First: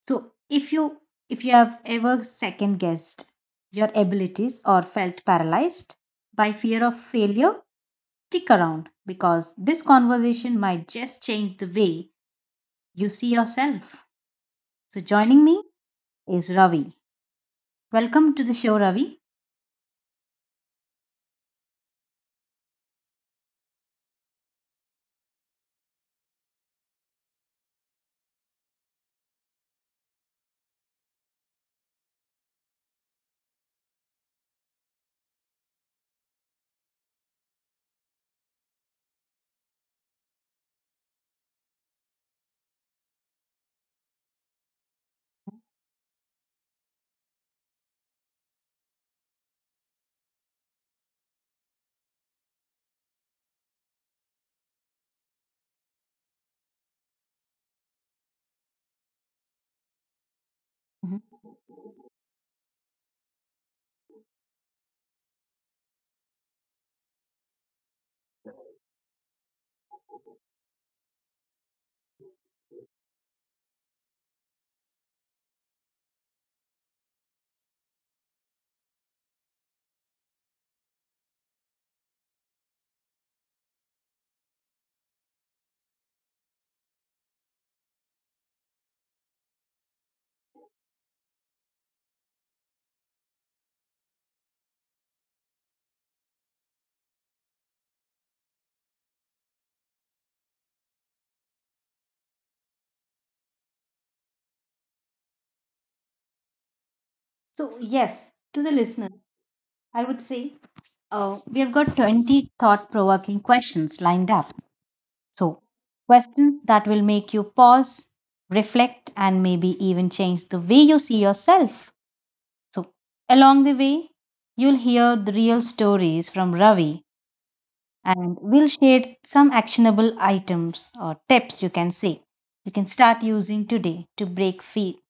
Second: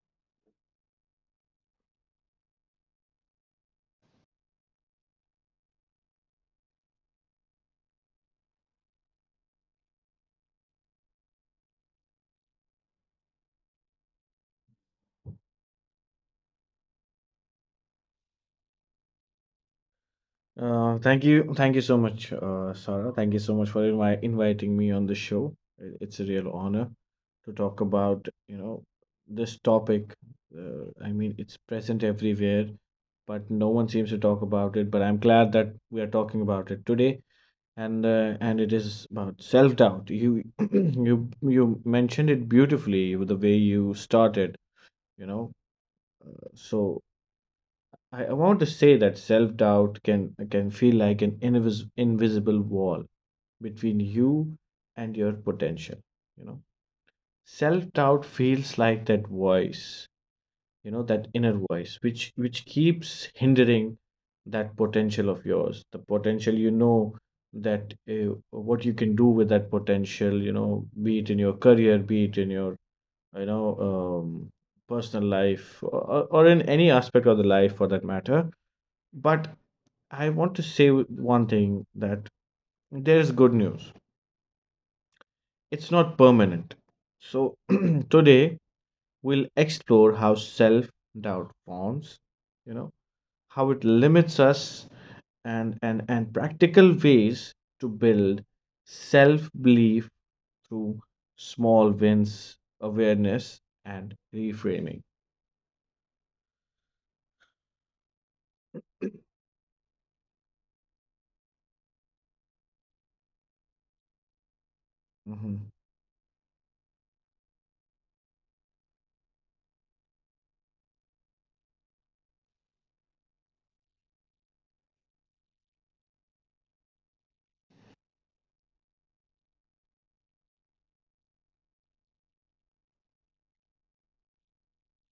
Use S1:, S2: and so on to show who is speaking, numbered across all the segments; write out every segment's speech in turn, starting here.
S1: So if you have ever second guessed your abilities or felt paralyzed by fear of failure, stick around because this conversation might just change the way you see yourself. So joining me is Ravi. Welcome to the show, Ravi.
S2: Thank you, thank you so much, Sarah. Thank you so much for inviting me on the show. It's a real honor to talk about, this topic. I mean, it's present everywhere, but no one seems to talk about it. But I'm glad that we are talking about it today, and it is about self-doubt. You you mentioned it beautifully with the way you started, you know. So I want to say that self doubt can feel like an invisible wall between you and your potential. You know, self doubt feels like that voice. That
S1: Mhm.
S2: inner voice which keeps hindering that potential of yours. The potential, that what you can do with that potential. Be it in your career, be it in your, you know um, personal life, or in any aspect of the life for that matter, but I want to say one thing: that there is good news. It's not permanent. So today we'll explore how self-doubt forms, you know, how it limits us, and practical ways to build self-belief through small wins, awareness and reframing.
S1: So yes, to the listener, I would say we have got 20 thought-provoking questions lined up. So,
S2: Hmm.
S1: questions that will make you pause, reflect, and maybe even change the way you see yourself. So, along the way, you'll hear the real stories from Ravi, and we'll share some actionable items or tips you can say you can start using today to break free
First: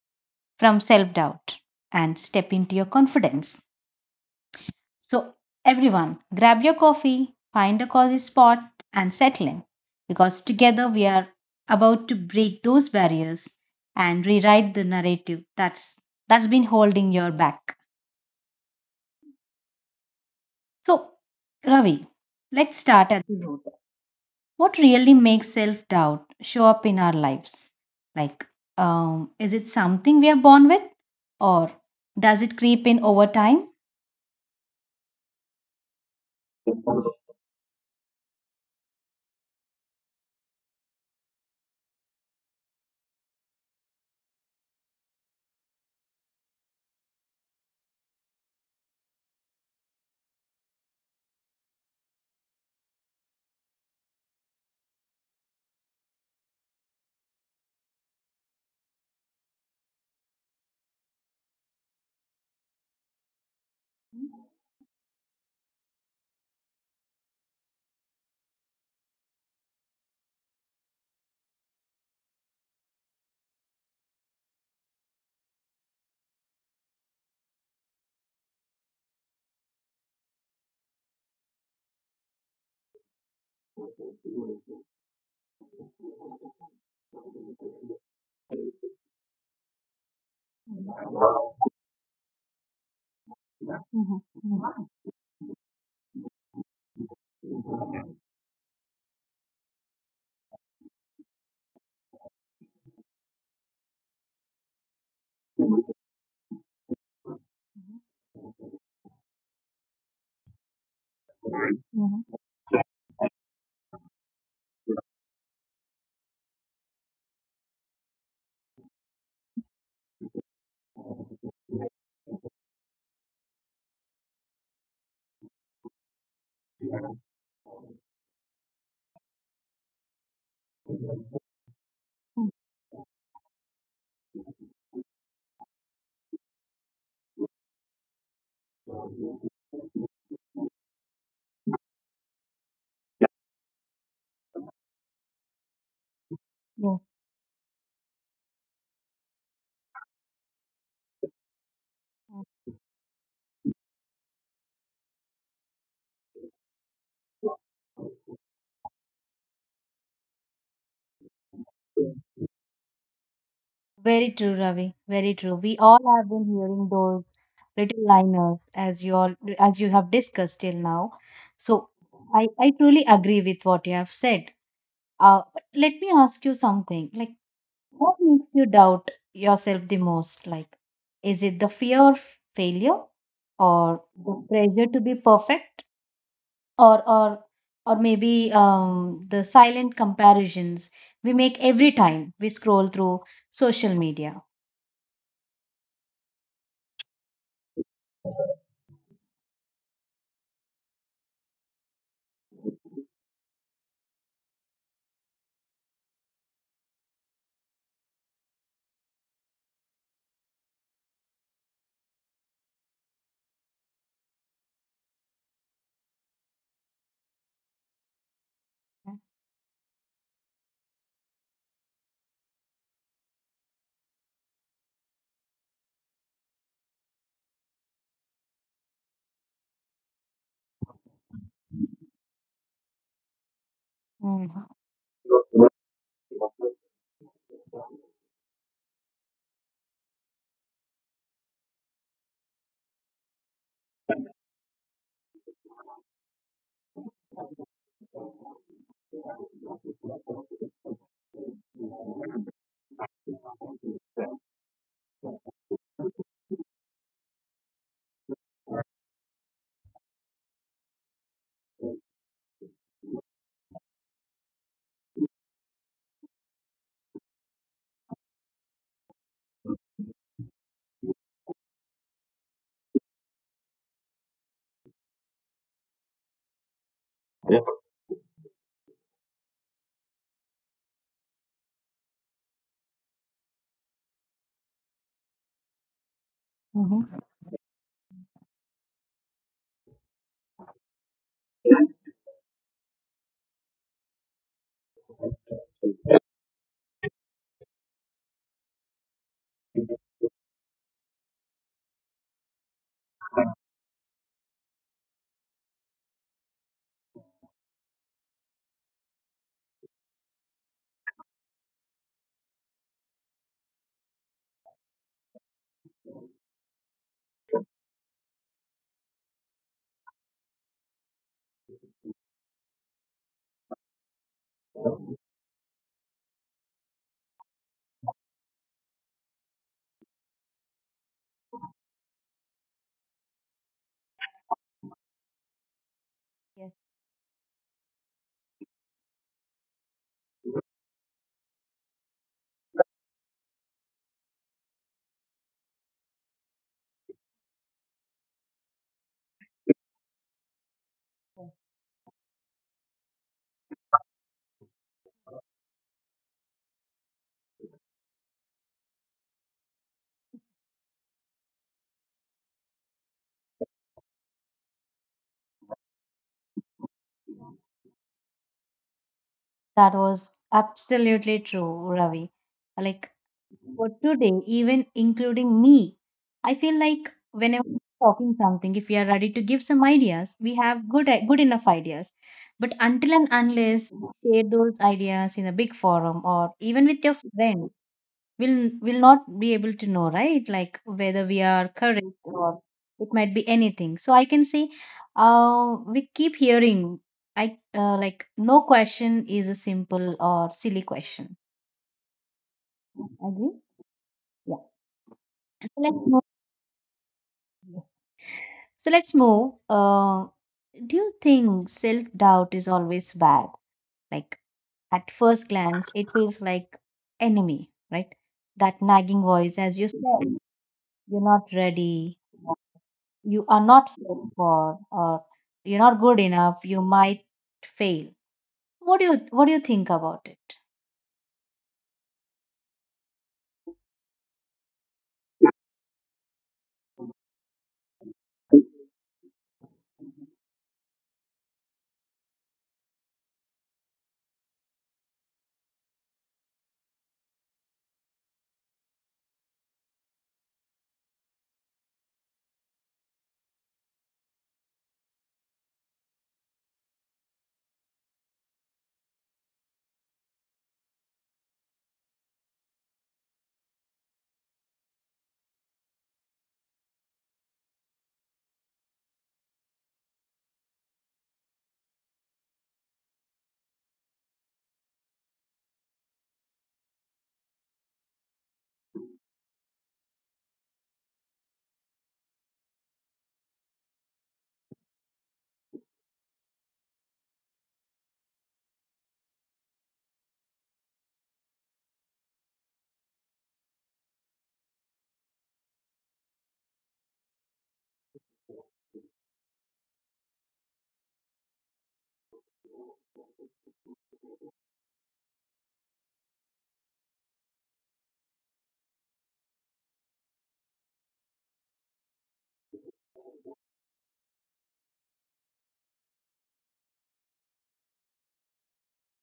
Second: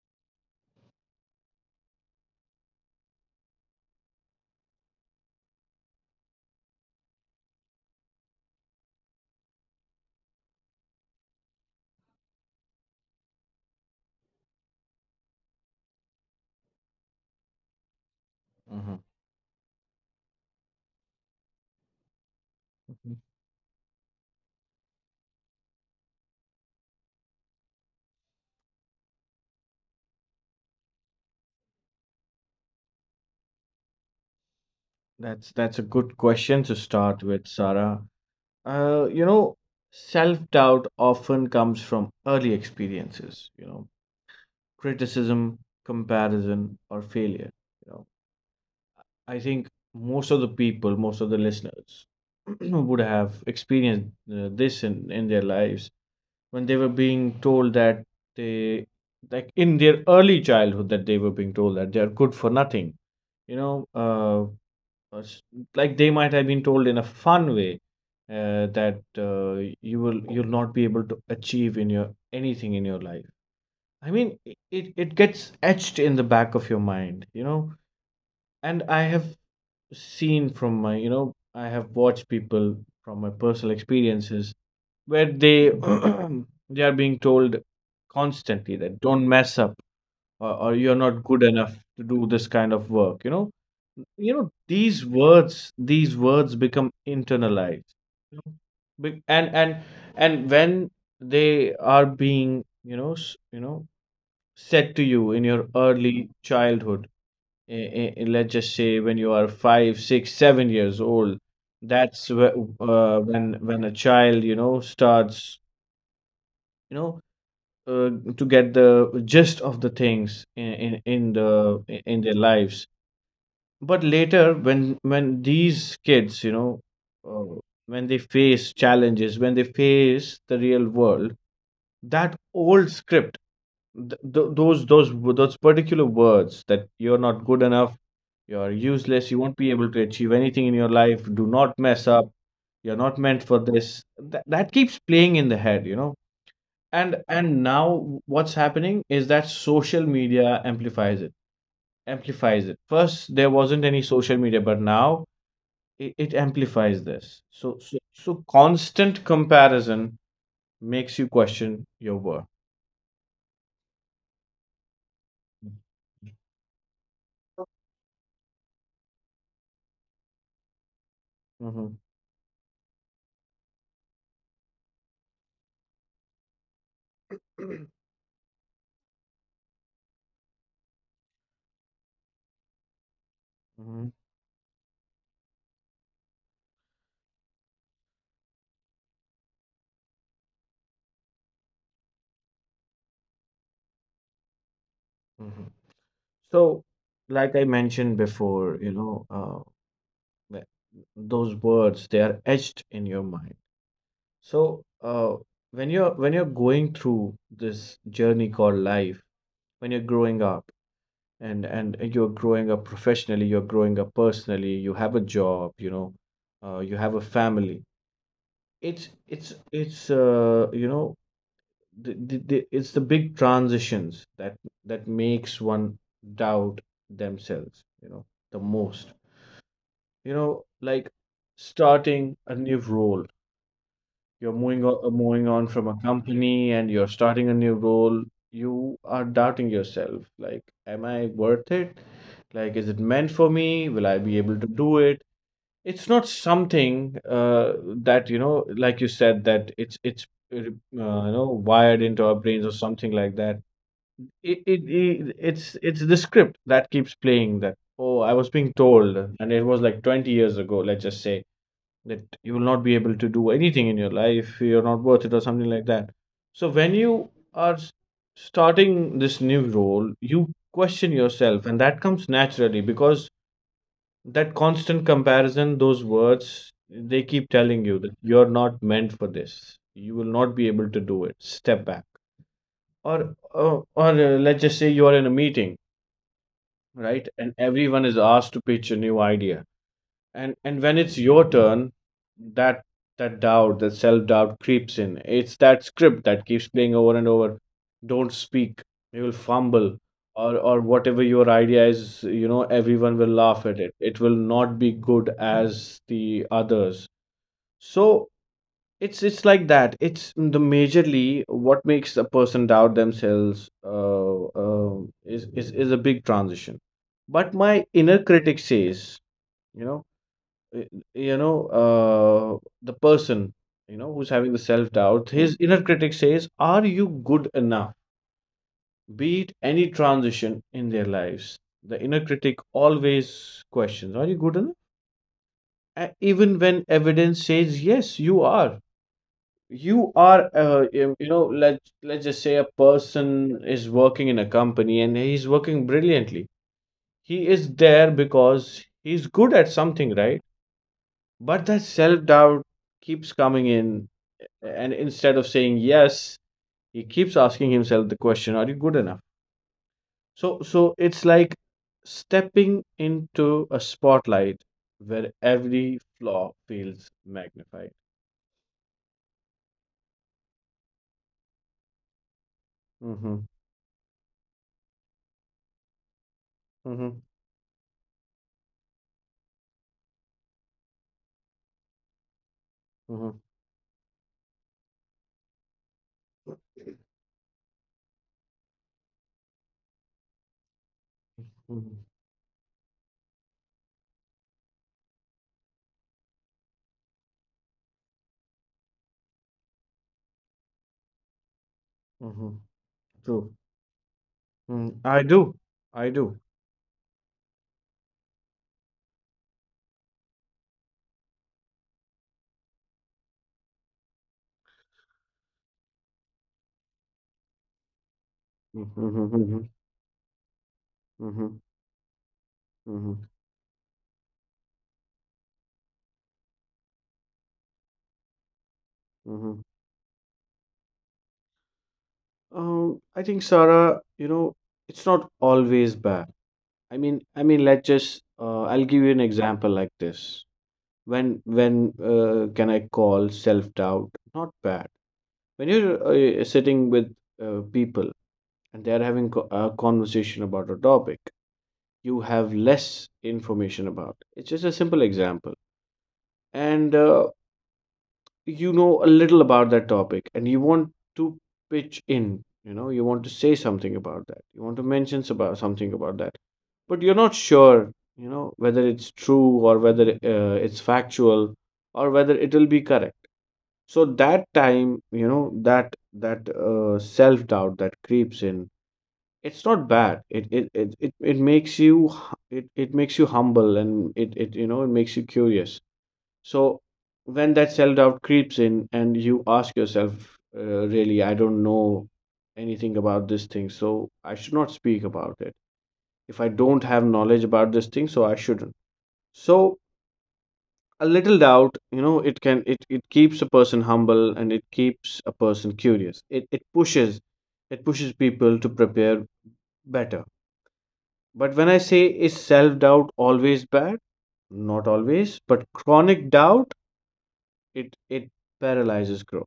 S1: from self doubt and step into your confidence. So, everyone, grab your coffee, find a cozy spot, and settle in because together we are about to break those barriers and rewrite the narrative that's been holding your back.
S2: Hmm.
S1: So, Ravi, let's start at the root. What really makes self-doubt show up in our lives? Like, is it something we are born with, or does it creep in over time?
S2: That's a good question to
S1: Mhm,
S2: start with, Sarah. Uh, you know, self doubt often comes from early experiences, criticism, comparison, or failure. You know, I think most of the people, most of the listeners would have experienced, this in their lives, when they were being told that they, like in their early childhood, that they were being told that they are good for nothing. You know, uh, uh, s- like they might have been told in a fun way, that you'll not be able to achieve in your anything in your life. I mean, it gets etched in the back of your mind. And I have watched people from my personal experiences, where they they are being told constantly that don't mess up, or you're not good enough to do this kind of work. These words become internalized you know? Be- and and and when they are being, said to you in your early childhood, let's just say when you are 5, 6, 7 years old.
S1: mhm,
S2: That's when a child, starts, you know uh, to get the gist of the things in their lives. But later, when these kids, uh, when they face challenges, when they face the real world, that old script, th- th- those those those particular words, that you're not good enough, you're useless, you won't be able to achieve anything in your life, do not mess up, you're not meant for this, that keeps playing in the head.
S1: yes.
S2: And now what's happening is that social media amplifies it, amplifies it. First there wasn't any social media, but now it amplifies this, so constant comparison makes you question your worth.
S1: Very true, Ravi. Very true. We all have been hearing those little liners as you all as you have discussed till now. So
S2: Hmm.
S1: I truly agree with what you have said. But let me ask you something. Like, what makes you doubt yourself the most? Like, is it the fear of failure, or
S2: Hmm.
S1: the pressure to be perfect, or maybe the silent comparisons we make every time we scroll through social media?
S2: Hmm. So, like I mentioned before, th- those words, they are etched in your mind. So, uh, when you're going through this journey called life, when you're growing up, and you're growing up professionally, you're growing up personally, you have a job, you have a family. It's you know It's the big transitions that makes one doubt themselves, the most, like starting a new role. You're
S1: Mm,
S2: moving on from a company and you're starting a new role. You are doubting yourself, like am I worth it? Like, is it meant for me? Will I be able to do it? It's not something, that, you know, like you said, that it's wired into our brains or something like that. It's the script that keeps playing. That, oh, I was being told, and it was like 20 years ago, let's just say, that you will not be able to do anything in your life, you're not worth it, or something like that. So when you are starting this new role, you question yourself, and that comes naturally, because that constant comparison, those words, they keep telling you that you're not meant for this, you will not be able to do it, step back. Or let's just say you're in a meeting, right,
S1: mhm.
S2: and everyone is asked to pitch a new idea, and when it's your turn, that that doubt, that self-doubt creeps in. It's that script that keeps playing over and over: don't speak, you will fumble, or whatever your idea is, everyone will laugh at it, it will not be good as the others. So it's like that, it's the majorly what makes a person doubt themselves, is a big transition. But my inner critic says, you know y- you know the person, who's having the self doubt, his inner critic says, are you good enough? Be it any transition in their lives, the inner critic always questions, are you good enough? Even when
S1: Yes.
S2: evidence says yes, you are, you are. Let's just say a person is working in a company and he's working brilliantly. He is there because he's good at something, right? But that self doubt keeps coming in, and instead of saying yes, he keeps asking himself the question, are you good enough? So it's like stepping into a spotlight where every flaw feels magnified.
S1: That was absolutely true, Ravi.
S2: Mm-hmm,
S1: Like for today, even including me, I
S2: mm-hmm,
S1: feel like whenever we're talking something, if we are ready to give some ideas, we have good enough ideas. But
S2: mm-hmm,
S1: until and unless you share those ideas in a big forum or even with your friend, we'll will not be able to know, right? Like whether we
S2: mm-hmm,
S1: are correct or it might be anything. So I can say we keep hearing, I like, no question is a simple or silly question.
S2: mm-hmm. True.
S1: Agree?
S2: Mm,
S1: Yeah.
S2: I do. I
S1: So
S2: do.
S1: move let's move. uh, do you think self doubt is always bad? Like, at first glance it feels like enemy, right?
S2: Mm-hmm,
S1: That
S2: mm-hmm, mm-hmm,
S1: nagging voice, as you said,
S2: mm-hmm,
S1: "You're not ready, you are not fit for," or "you're not good enough, you might fail." what do you
S2: mm-hmm.
S1: what do you think about it?
S2: I think, Sarah, it's not always bad. I mean, let's just I'll give you an example like this. When can I call self doubt not bad? When you're, sitting with, people, and they're having a conversation about a topic you have less information about. It's just a simple example. And, you know a little about that topic, and you want to pitch in, you want to say something about that, you want to mention about something about that, but you're not sure, whether it's true, or whether, it's factual, or whether it will be correct. So that time, that self doubt that creeps in, it's not bad. It makes you humble, and it makes you curious. So when that self doubt creeps in and you ask yourself, really, I don't know anything about this thing, so I should not speak about it. If I don't have knowledge about this thing, so I shouldn't. So a little doubt, it can, it keeps a person humble, and it keeps a person curious. It pushes people to prepare better. But when I say, is self doubt always bad? Not always, but chronic doubt, it paralyzes growth.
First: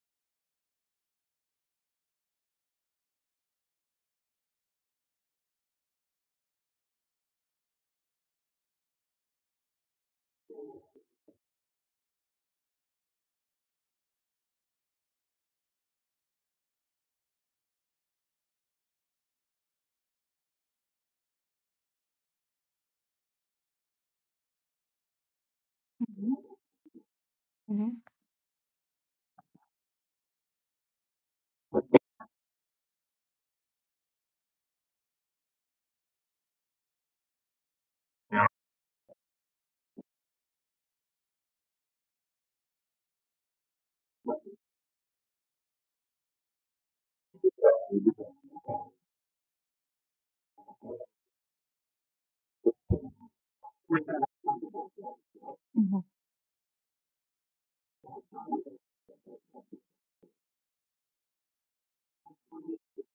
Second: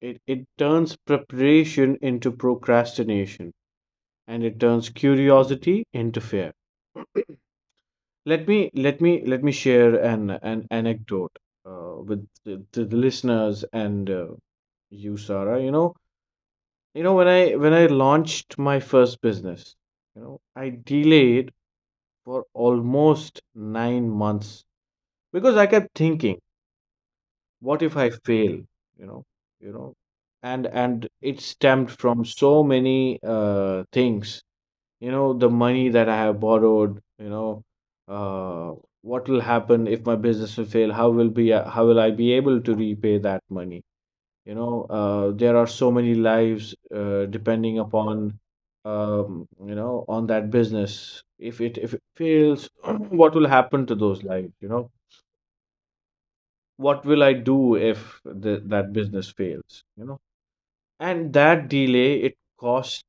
S2: It turns preparation into procrastination, and it turns curiosity into fear. Let me share an anecdote, to the listeners, and, you, Sarah. When I launched my first business, I delayed for almost 9 months because I kept
S1: Mhm,
S2: thinking, what if
S1: mhm,
S2: I fail? You know, you know, and it stemmed from so many, things: the money that I have borrowed, uh, what will happen if my business will fail, how will I be able to repay that money? There are so many lives, depending upon, on that business. If it fails, what will happen to those lives?
S1: mhm.
S2: What will I do if that business fails? And that delay, it cost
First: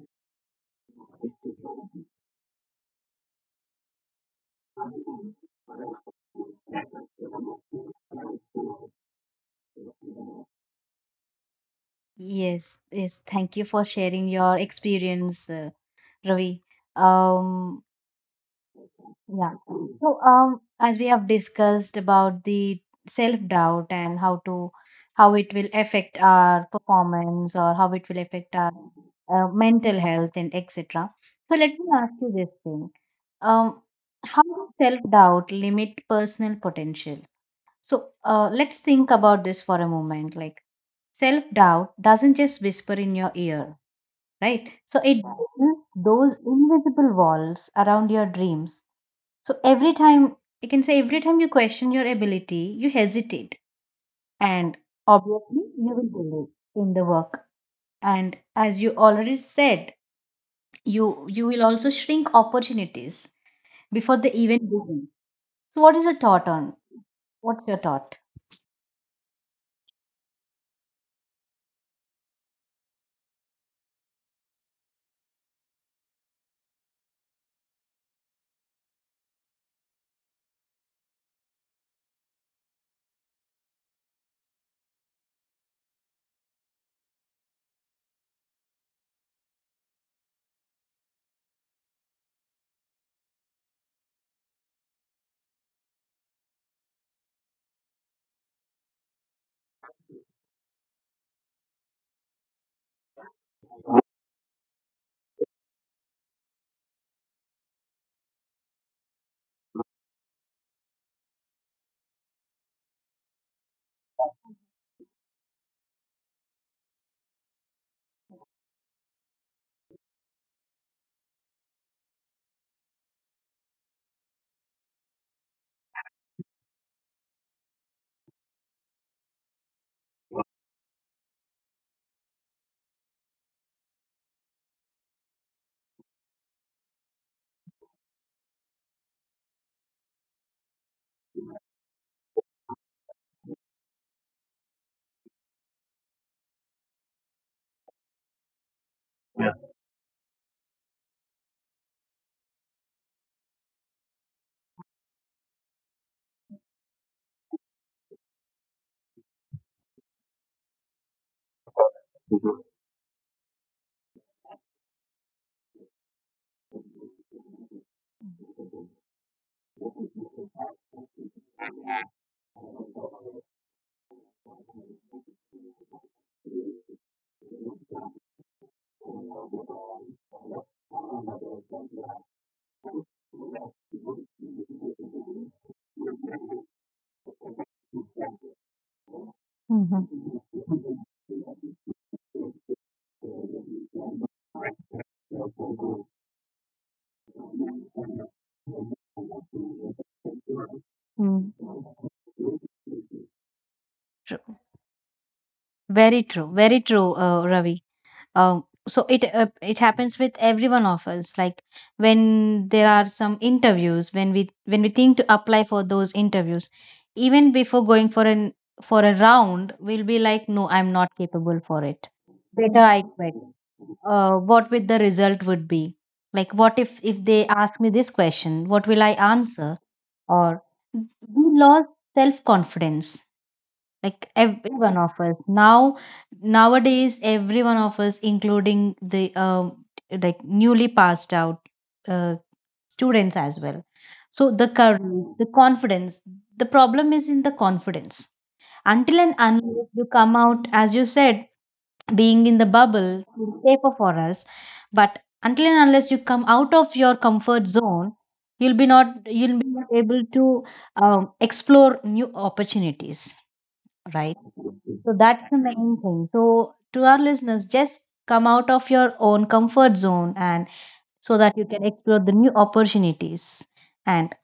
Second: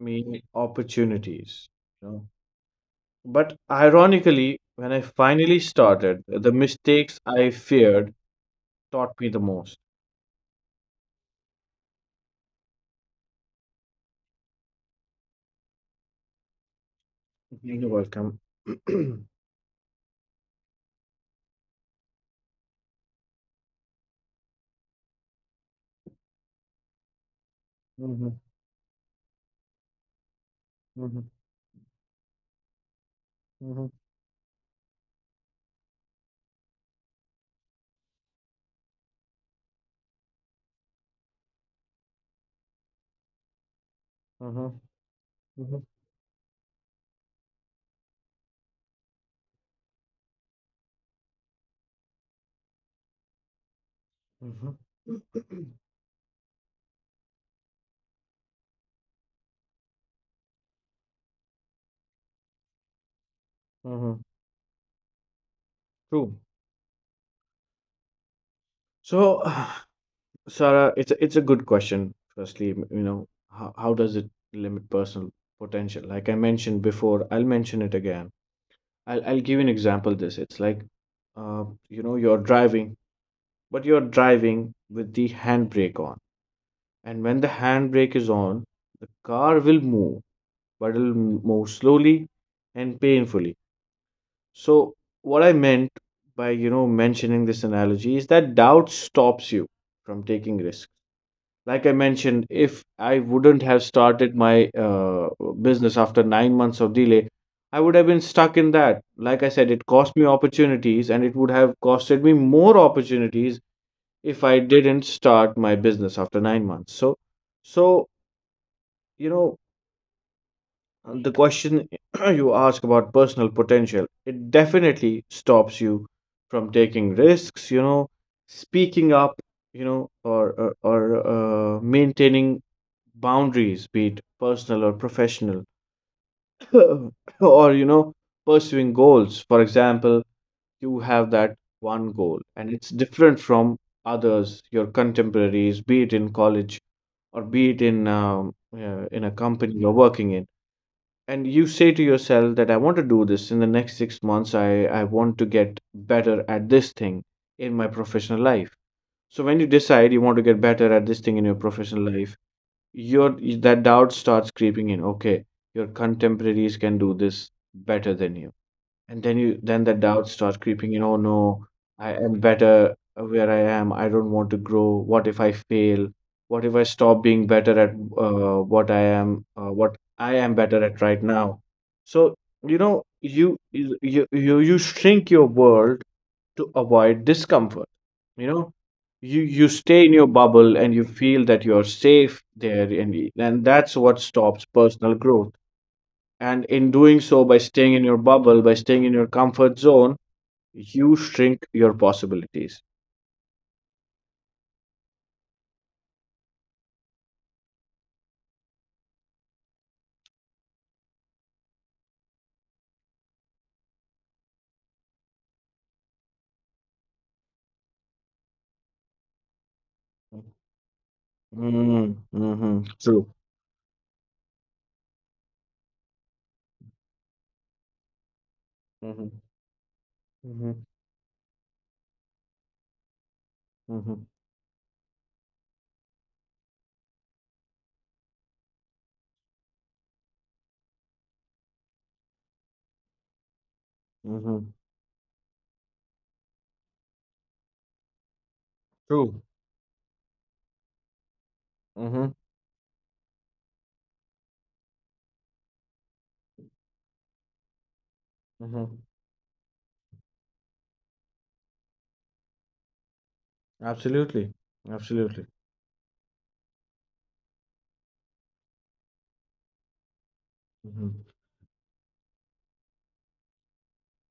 S2: me opportunities you know But ironically, when I finally started, the mistakes I feared taught me the most.
S1: Yes, yes, thank you for sharing your experience, Ravi. um
S2: You're welcome.
S1: Yeah. So, as we have discussed about the self doubt and how it will affect our performance or how it will
S2: Mhm,
S1: affect our mental health and etc.
S2: mhm,
S1: So, let me ask you this thing: um,
S2: mhm,
S1: how does self doubt limit personal potential? So, let's think about this for a moment. Like, self doubt doesn't just whisper in your ear, right?
S2: mhm,
S1: So it
S2: mhm,
S1: builds those invisible walls around your dreams. So every time, you can say, every time you question your ability, you hesitate.
S2: mhm,
S1: And
S2: mhm,
S1: obviously, you will delay in the work. And as you already said, you will also shrink opportunities
S2: mhm.
S1: before they even begin. So what is your
S2: True.
S1: thought on? What's your thought?
S2: So, Sarah, it's a good question. Firstly, how does it limit personal potential? Like I mentioned before, I'll mention it again. I'll give you an example. This it's like, you're driving, but you're driving with the handbrake on, and when the handbrake is on, the car will move, but it'll move slowly and painfully. So, what I meant by mentioning this analogy is that doubt stops you from taking risks. Like I mentioned, if I wouldn't have started my business after 9 months of delay, I would have been stuck in that. Like I said, it cost me opportunities, and it would have costed me more opportunities if I didn't start my business after 9 months. So you know And the question you ask about personal potential, it definitely stops you from taking risks, speaking up, or maintaining boundaries, be it personal or professional, or pursuing goals. For example, you have that one goal and it's different from others, your contemporaries, be it in college or be it in a company you're working in, and you say to yourself that I want to do this in the next 6 months. I want to get better at this thing in my professional life. So when you decide you want to get better at this thing in your professional life, your that doubt starts creeping in. Okay, your contemporaries can do this better than you, and then the doubts start creeping in. Oh no, I am better where I am. I don't want to grow. What if I fail? What if I stop being better at what I am better at right now? So you shrink your world to avoid discomfort. you know you stay in
S1: Mm-hmm.
S2: your bubble and you feel that you're safe there, and that's what stops personal growth. And in doing so, by staying in your bubble, by staying in your comfort zone, you shrink your possibilities.
S1: True. Very true. Very true, Ravi. So it happens with every one of us. Like when there are some interviews, when we think to apply for those interviews, even before going for a round, we'll be like, "No, I'm not capable for it.
S2: Mm,
S1: Better
S2: hmm,
S1: I
S2: true.
S1: quit. What with the result would be?" Like, "What if they ask me this question, what will I
S2: Mm-hmm.
S1: answer?" Or
S2: Mm-hmm.
S1: we lost self confidence.
S2: Mm-hmm.
S1: Like every one of us now, nowadays every one of us including the like newly passed out uh, students as well. So the
S2: Mm-hmm.
S1: courage, the confidence, the problem is in the confidence. Until and
S2: True.
S1: unless you come out, as you said,
S2: Mm-hmm.
S1: being in the bubble is safer for us. But until and unless you come out of your comfort zone,
S2: Mm-hmm.
S1: you'll be not able to explore new opportunities, right?
S2: Absolutely.
S1: So that's
S2: Absolutely.
S1: the main thing. So to our listeners, just come out of your own comfort zone and
S2: Mm-hmm.
S1: so that you can explore the new opportunities. And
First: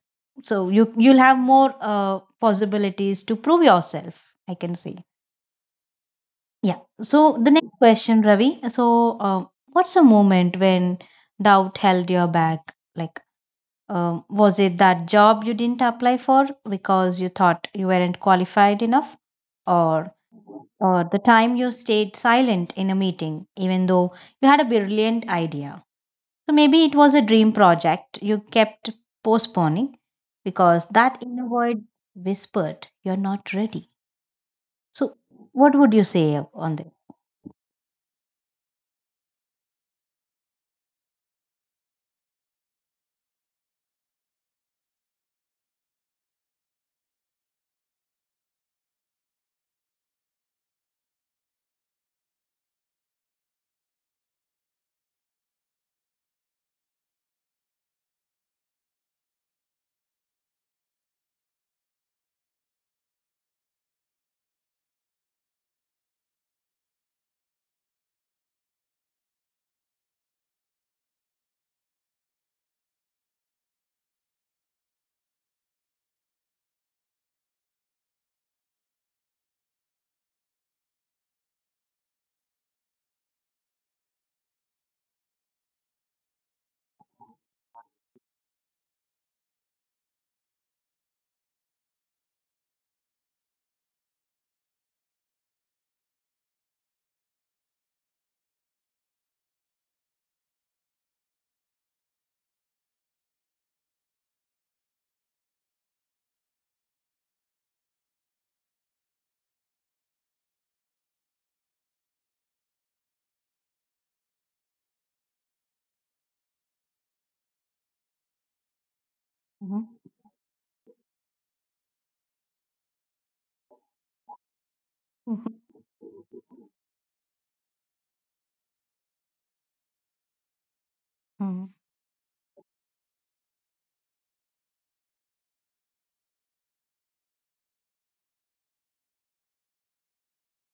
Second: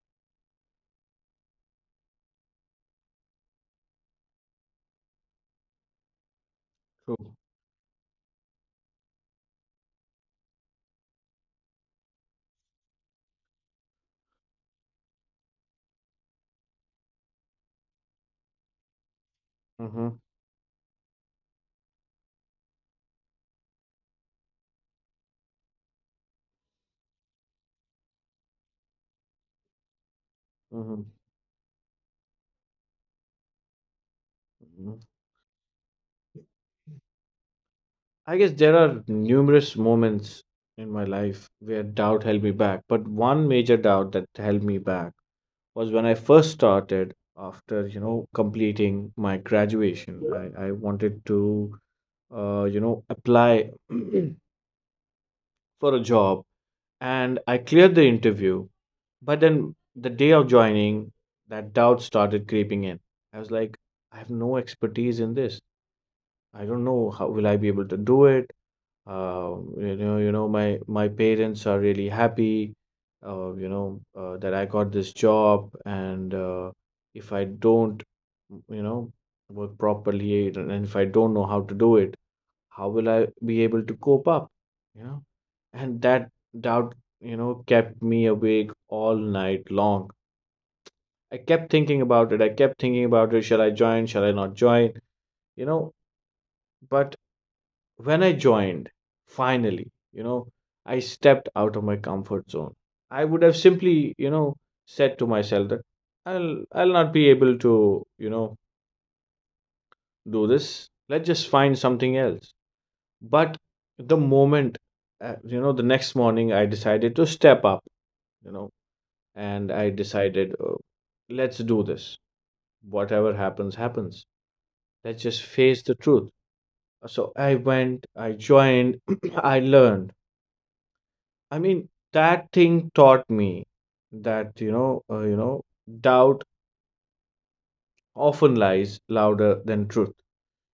S1: so you you'll have more possibilities to prove yourself, I can say. Yeah.
S2: True.
S1: So the next question, Ravi. So what's a moment when doubt held you back? Like, was it that job you didn't apply for because you thought you weren't qualified enough? Or,
S2: Mm-hmm.
S1: or the time you stayed silent in a meeting, even though you had a brilliant idea? So maybe it was a dream project you kept postponing because
S2: Mm-hmm.
S1: that inner voice whispered, "You're not ready."
S2: Mm-hmm.
S1: So, what would you say on this?
S2: I guess there are numerous moments in my life where doubt held me back, but one major doubt that held me back was when I first started after, completing my graduation. I wanted to, apply for a job, and I cleared the interview. But then the day of joining, that doubt started creeping in. I was like, I have no expertise in this. I don't know how will I be able to do it. My parents are really happy, that I got this job, and if I don't, you know, work properly, and if I don't know how to do it, how will I be able to cope up? You know, and that doubt kept me awake all night long. I kept thinking about it. I kept thinking about it. Shall I join? Shall I not join? You know, but when I joined, finally, I stepped out of my comfort zone. I would have simply said to myself that I'll not be able to do this. Let's just find something else. But the moment, you know, the next morning, I decided to step up, you know, and I
S1: Mhm.
S2: decided, let's do this. Whatever happens, happens. Let's just
S1: Mhm.
S2: face the truth. So I went, I joined, I learned. I
S1: Mm.
S2: mean, that thing taught me that doubt often lies louder than truth.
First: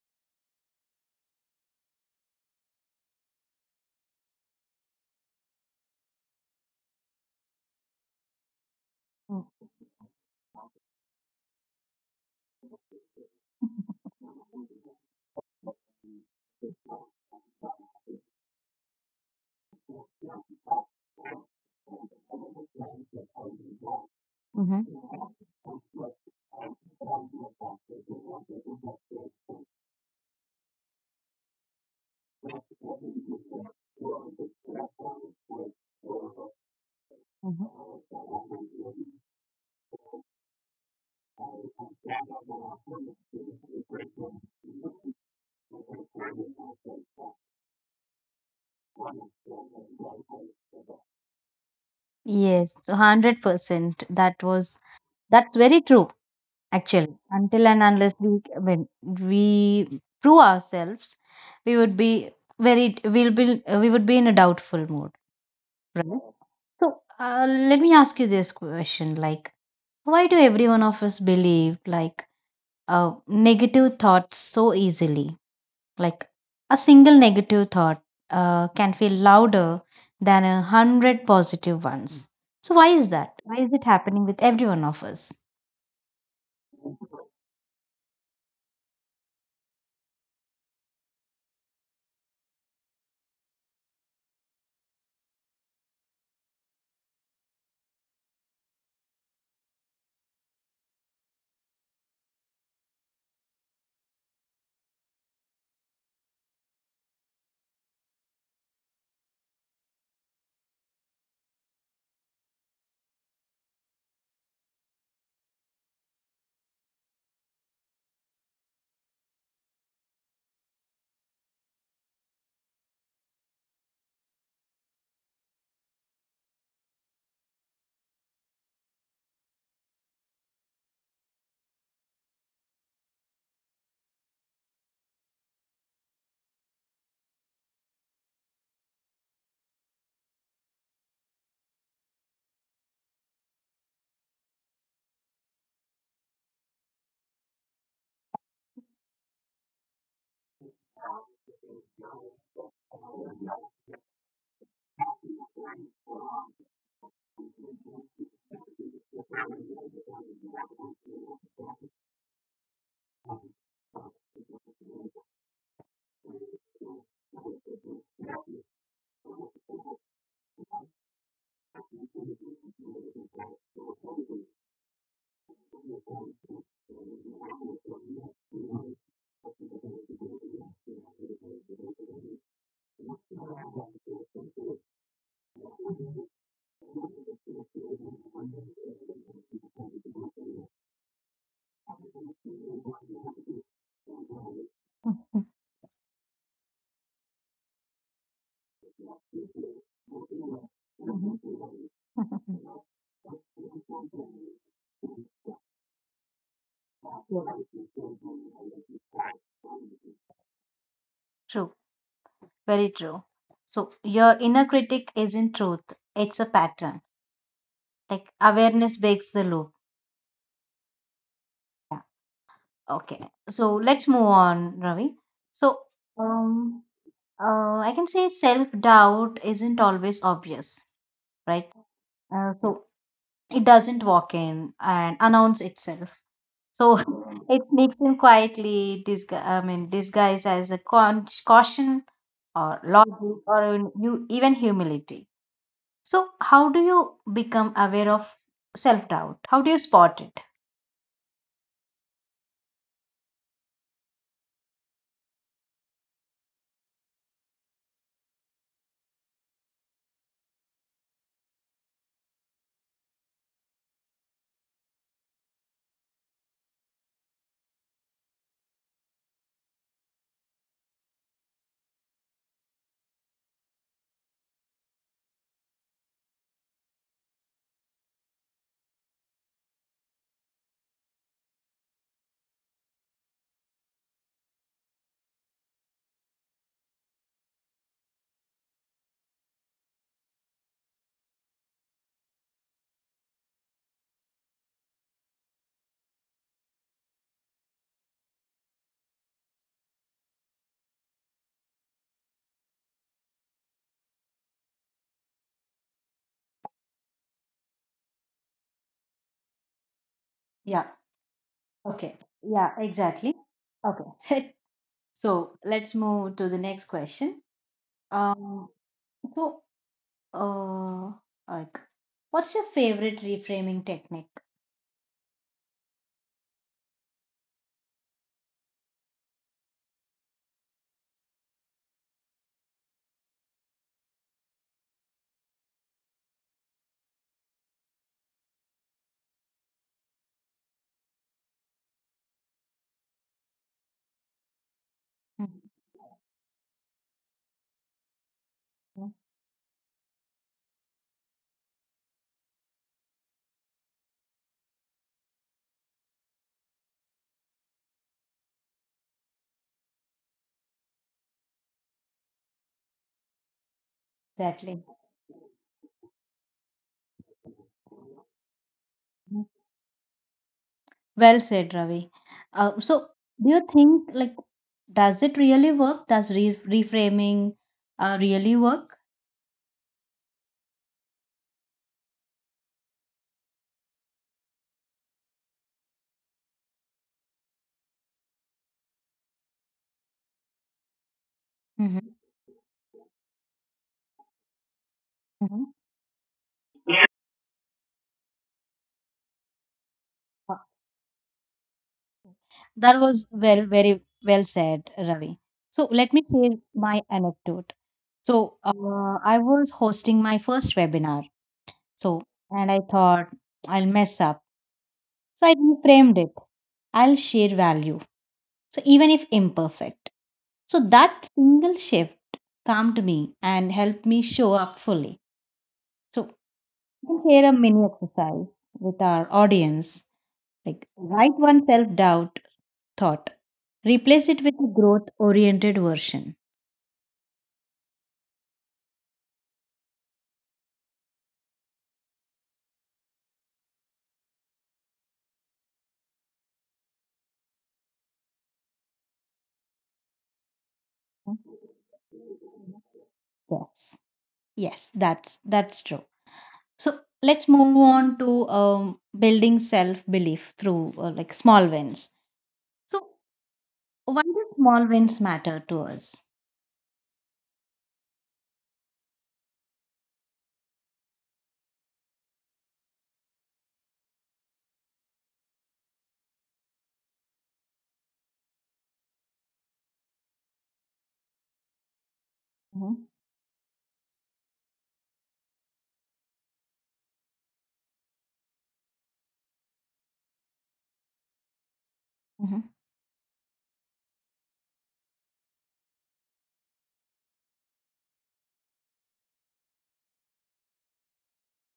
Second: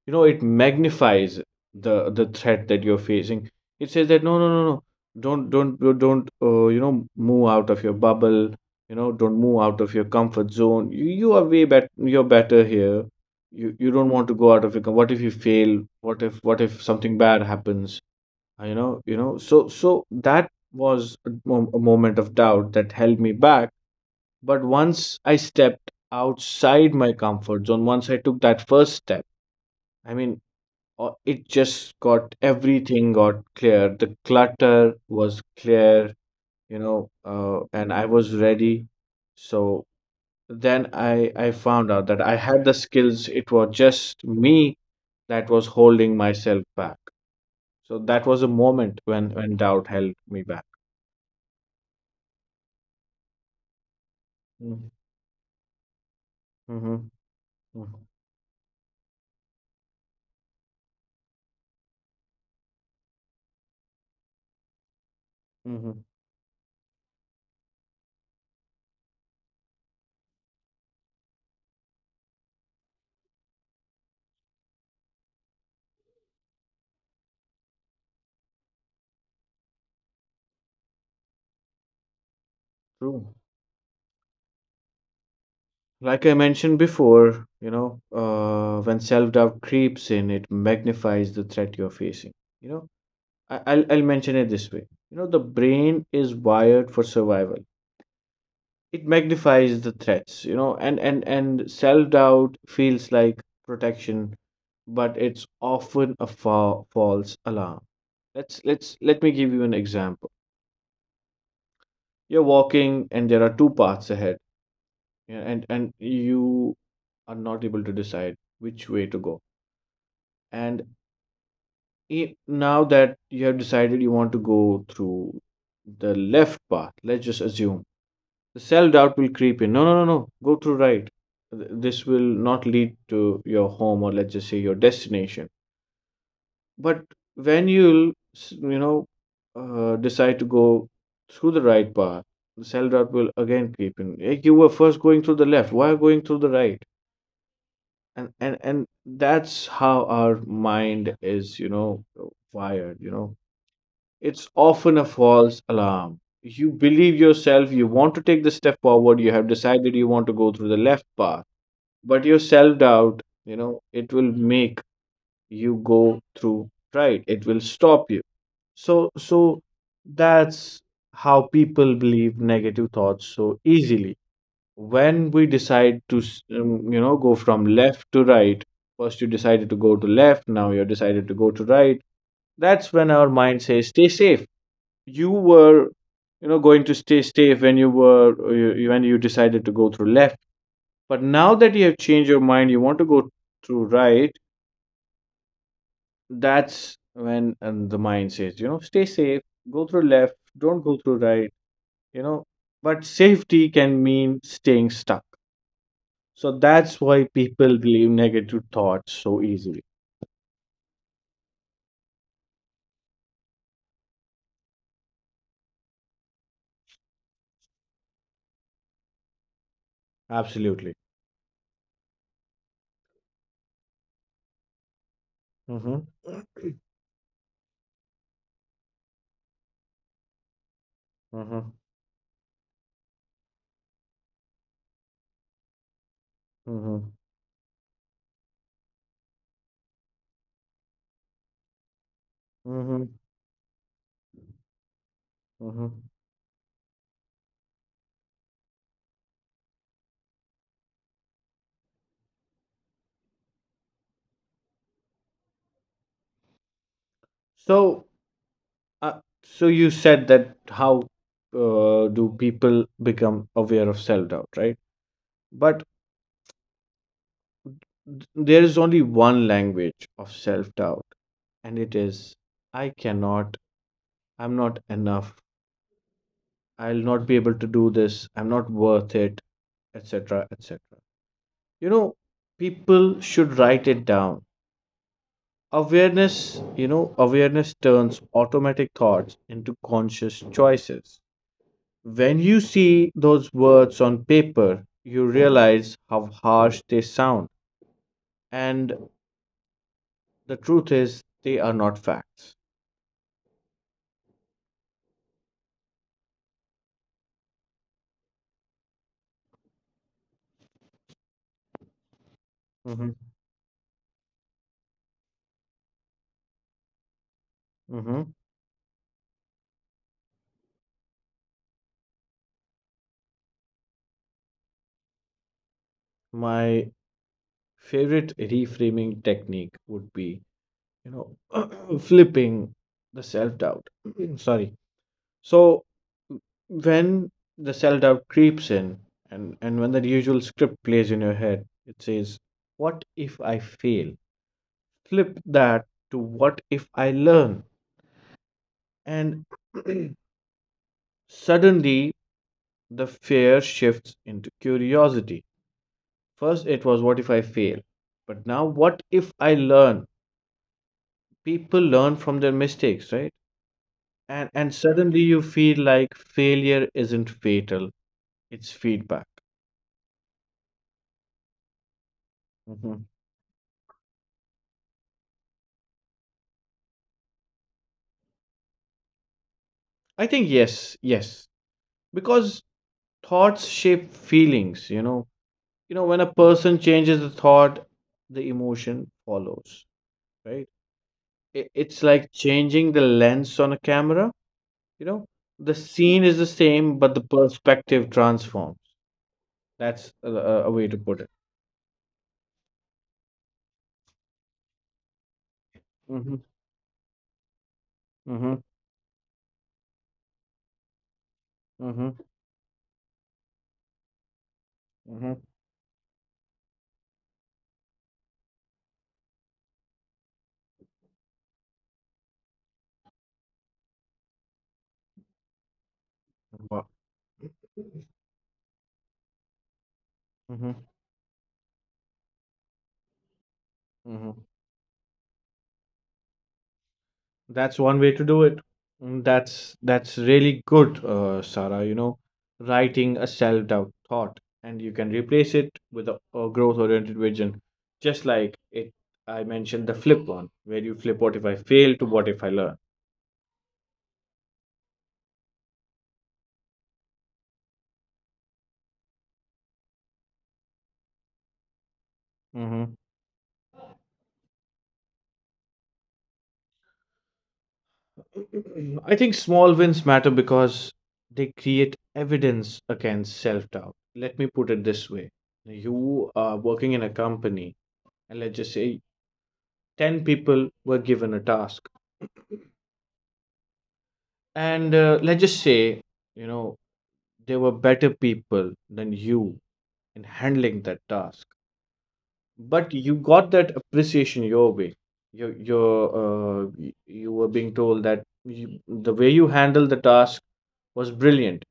S2: It magnifies the threat that you're facing. It says that no, no, no, no, don't, move out of your bubble. Don't move
S1: Mm.
S2: out of your comfort zone. You are way better. You're better here. You don't want to go out of your. What if you fail? What if something bad happens? I know, so that was a moment of doubt that held me back. But
S1: Mhm.
S2: once I stepped outside my comfort zone, once I took that first step, I mean, it just got everything got clear. The clutter was clear, and
S1: Mhm.
S2: I was ready. So then I found out that I had the skills. It was just me that was holding myself back. So that was a moment when doubt held me back.
S1: Yes, so, 100%. That was,
S2: Mm,
S1: that's very true
S2: mhm,
S1: actually. Until and
S2: mhm,
S1: unless we, when we prove ourselves, we would be very, we'll be, we would be in a doubtful mood,
S2: mhm.
S1: right? So let me ask you this question: like, why do every one of us believe like negative thoughts so easily? Like a single negative thought can feel louder than a hundred positive ones. So, why is
S2: True.
S1: that? Why is it happening with every one of us?
S2: Like I mentioned before, when self-doubt creeps in, it magnifies the threat you're facing. You know, I'll mention it this way. The brain is wired for survival. It magnifies the threats. And self-doubt feels like protection, but it's often a fa false alarm. Let me give you an example. You're walking, and there are two paths ahead, yeah, and you are not able to decide which way to go. And i- now that you have decided you want to go through the left path, let's just assume the self doubt will creep in. No, no, no, no, go through right. This will not lead to your home, or let's just say your destination. But when you'll s- you know decide to go through the right path, the self doubt will again creep in. "Eh, you were first going through the left. Why are you going through the right?" And that's how our mind is wired. It's often a false alarm. You believe yourself, you want to take the step forward, you have decided you want to go through the left path, but your self doubt, it will make you go through right, it will stop you. So that's how people believe negative thoughts so easily. When we decide to go from left to right, first you decided to go to left, now you decided to go to right. That's when our mind says stay safe. You were, going to stay safe when you were, when you decided to go through left. But now that you have changed your mind, you want to go through right. That's when and the mind says, stay safe, go through left, don't go through right. you know but safety can mean staying stuck. So that's why people believe negative thoughts so easily.
S1: True, very true. So, your inner critic isn't truth, it's a pattern. Like, awareness breaks the loop.
S2: Absolutely.
S1: Yeah. Okay. So, let's move on, Ravi. So,
S2: Mm-hmm.
S1: um, I can say self doubt isn't always obvious, right?
S2: Mm-hmm.
S1: So it doesn't walk in and announce itself. So,
S2: Mm-hmm.
S1: it sneaks in quietly, disguised as a caution or
S2: Mm-hmm.
S1: logic or even, even humility.
S2: Mm-hmm.
S1: So how do you become aware of self-doubt? How do you spot it?
S2: So, so you said that how do people become aware of self-doubt, right? But there is only one language of self-doubt, and it is: I cannot, I'm not enough, I'll not be able to do this, I'm not worth it, etc., etc. You know, people should write it down. Awareness turns automatic thoughts into conscious choices. When you see those words on paper, you realize how harsh they sound. And the truth is, they are not facts.
S1: Yeah. Okay. Yeah,
S2: Mhm,
S1: exactly. Okay. So let's move to the next question.
S2: mhm.
S1: um so uh like, what's your favorite reframing technique?
S2: My favorite reframing technique would be, you know, flipping the self doubt. Sorry. So when the self-doubt creeps in, and when the usual script plays in your head, it says, what if I fail? Flip
S1: Mhm.
S2: that to, what if I learn? And suddenly the fear shifts into curiosity. First it was, what if I fail? But now, what if I learn? People learn from their mistakes, right? And
S1: Exactly.
S2: suddenly you feel like failure isn't fatal, it's feedback.
S1: Mhm. Well said, Ravi. So,
S2: Mhm.
S1: do you think, like, does it really work? Does reframing really work?
S2: I think yes, yes, because thoughts shape feelings. When a person changes the thought, the emotion follows, right? It's
S1: Hmm.
S2: like changing the lens on a camera. you know
S1: Hmm.
S2: the scene is the
S1: Yeah.
S2: same, but the perspective transforms. That's a,
S1: Uh,
S2: a a way to put it.
S1: that was well, very well said, Ravi. So, let me
S2: Mm-hmm,
S1: share my anecdote. So,
S2: mm-hmm,
S1: I was hosting my first webinar.
S2: mm-hmm,
S1: So, and I thought I'll mess up.
S2: mm-hmm,
S1: So I reframed it. I'll share value. So even if imperfect. So that single shift calmed me and helped me show up fully. So
S2: wow.
S1: you can share a mini exercise with our audience. Like,
S2: Mm-hmm,
S1: write one self doubt thought. Replace it
S2: mm-hmm.
S1: with a growth oriented version.
S2: That's one way to do it. Mm, that's really good, Sarah. Writing a self-doubt thought, and you can replace it with a growth-oriented vision, just like it. I mentioned the flip one, where you flip "what if I fail" to "what if I learn."
S1: Yes. That's true. So let's move on to building self belief through like small wins.
S2: Mm-hmm.
S1: So why do small wins matter to us?
S2: I think small wins matter because they create evidence against self-doubt. Let me put it this way: you are working in a company, and let's just say 10 people were given a task.
S1: Mhm,
S2: And let's just say, you know, there were better people than you in handling that task.
S1: mhm,
S2: But you got that appreciation your way. You were being told that you, the way you handled the task, was brilliant.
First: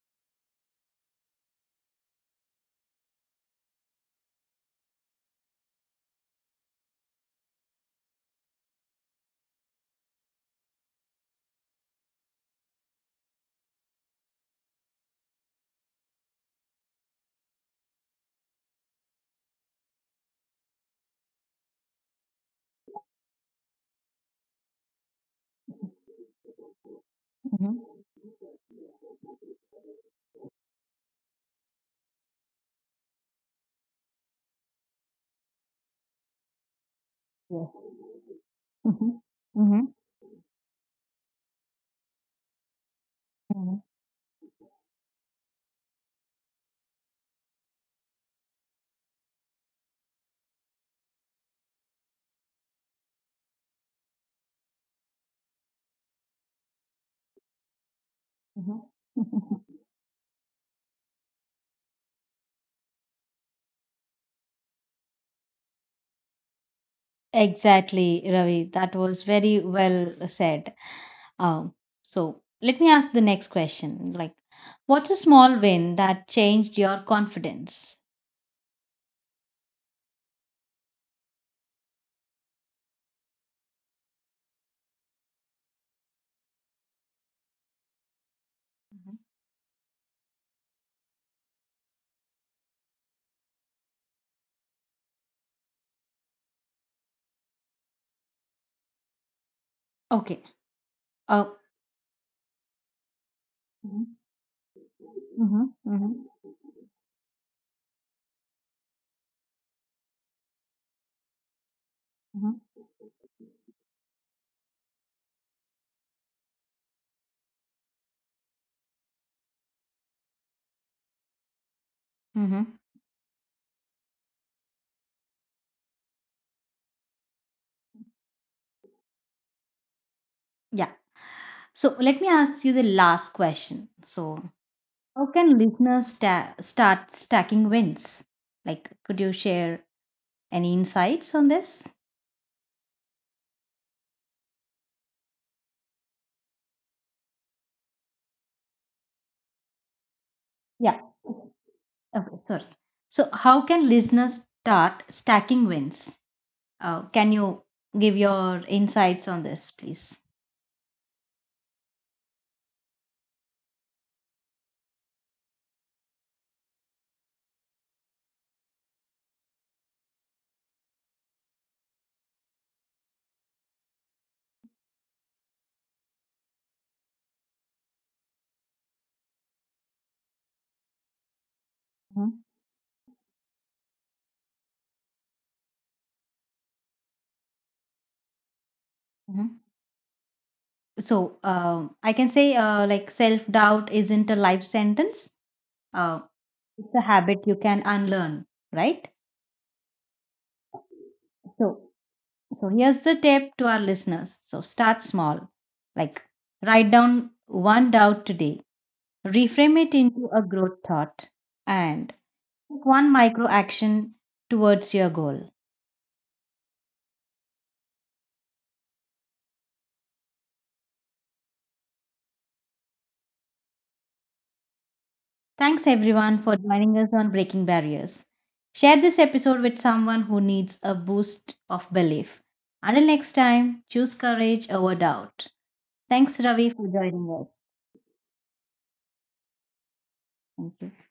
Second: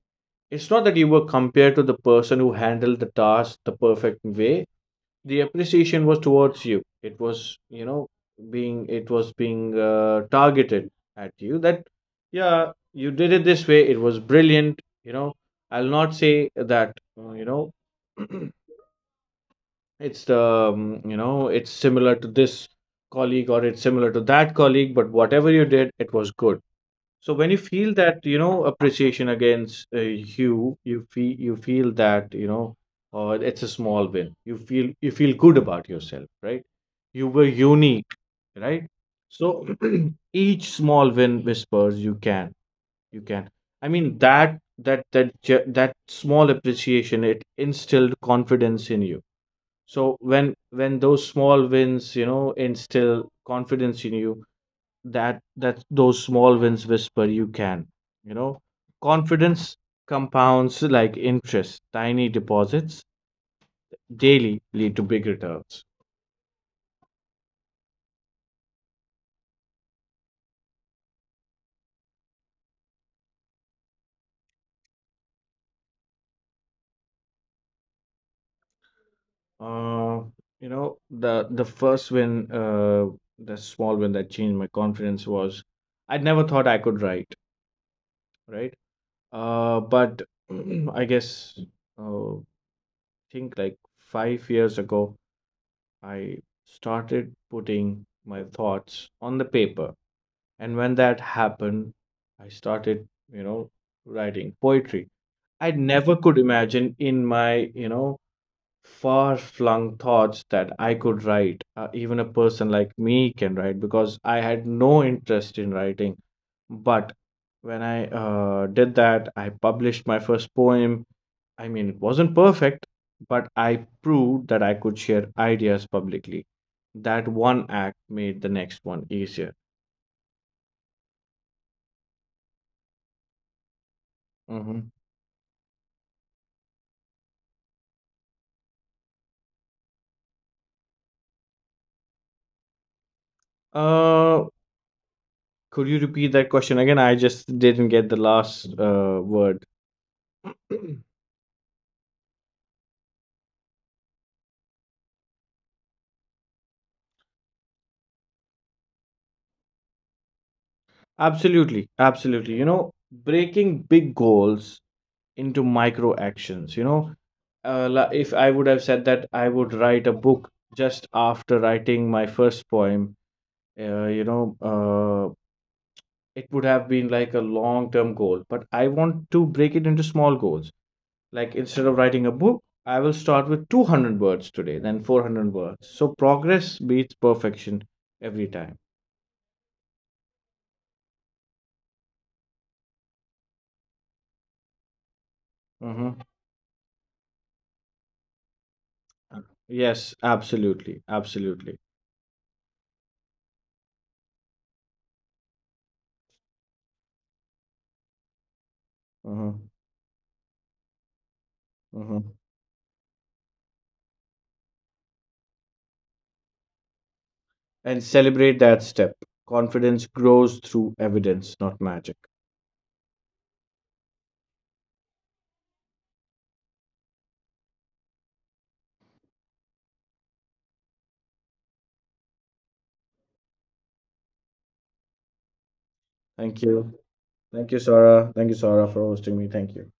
S2: It's not that you were compared to the person who handled the task the perfect way, the appreciation was towards you. It was, being, it was being, targeted at you, that yeah, you did it this way, it was brilliant. I'll not say that it's the it's similar to this colleague, or it's similar to that colleague, but whatever you did, it was good. So when you
S1: mhm.
S2: feel that, appreciation against you, feel you feel that, it's a small win. You feel good about yourself, right? You were
S1: Yes.
S2: unique, right?
S1: Mhm,
S2: So
S1: mhm,
S2: each small win whispers you can, you can.
S1: mhm,
S2: I mean that small appreciation, it instilled confidence in you. So when those small wins, instill confidence in you, that those small wins whisper you can. you know
S1: mhm. Mhm.
S2: Confidence compounds like interest, tiny deposits daily lead to big returns.
S1: Exactly, Ravi. That was very well said. Um, so let me ask the next question. Like, what's a small win that changed your confidence?
S2: uh you know The small win that changed my confidence was, I never thought I could write, right?
S1: Mhm.
S2: But I guess, uh think like 5 years ago, I started putting my thoughts on the paper.
S1: Okay.
S2: And when that
S1: Uh,
S2: happened, I started,
S1: mhm,
S2: writing poetry. I
S1: mhm,
S2: never
S1: mhm,
S2: could imagine in my, far flung thoughts that I could write. Even a
S1: mhm,
S2: person like me can write, because I had no interest in writing. But when I did that, I published my first poem. I mean,
S1: mhm.
S2: it wasn't perfect, but I proved that I could share ideas publicly. That one act made the next one easier.
S1: Yeah. So let me ask you the last question. So how can listeners
S2: Mhm.
S1: start stacking wins? Like, could you share any insights on this?
S2: Uh, Could you repeat that question again? I just didn't get the last
S1: Yeah.
S2: word.
S1: Okay, sorry. So, how can listeners start stacking wins? Can you give your insights on this, please?
S2: Absolutely, absolutely. Breaking big goals into micro actions. If I would have said that I would write a book just after writing my first poem, uh, you know, uh, it would have been like a long term goal. But I want to break it
S1: Mhm,
S2: into small goals. Like, instead of writing a book, I will start with 200 words today, then 400 words. So progress beats perfection
S1: mhm.
S2: every time.
S1: So, I can say, like, self doubt isn't a life sentence. Uh, it's a habit you
S2: Hmm.
S1: can unlearn, right?
S2: Yes,
S1: So,
S2: absolutely.
S1: so here's
S2: Absolutely.
S1: the tip to our listeners. So start small, like write down one doubt today, reframe it into a growth
S2: Mm-hmm.
S1: thought, and take one micro
S2: Mm-hmm.
S1: action towards your goal.
S2: And celebrate that step. Confidence grows through evidence, not magic.
S1: Thanks everyone for joining us on Breaking Barriers. Share this episode with someone who needs a boost of belief. Until next time, choose courage over doubt. Thanks, Ravi, for joining us.
S2: Thank you. Thank you, Sarah. Thank you, Sarah, for hosting me.
S1: Thank
S2: Thank you.
S1: you.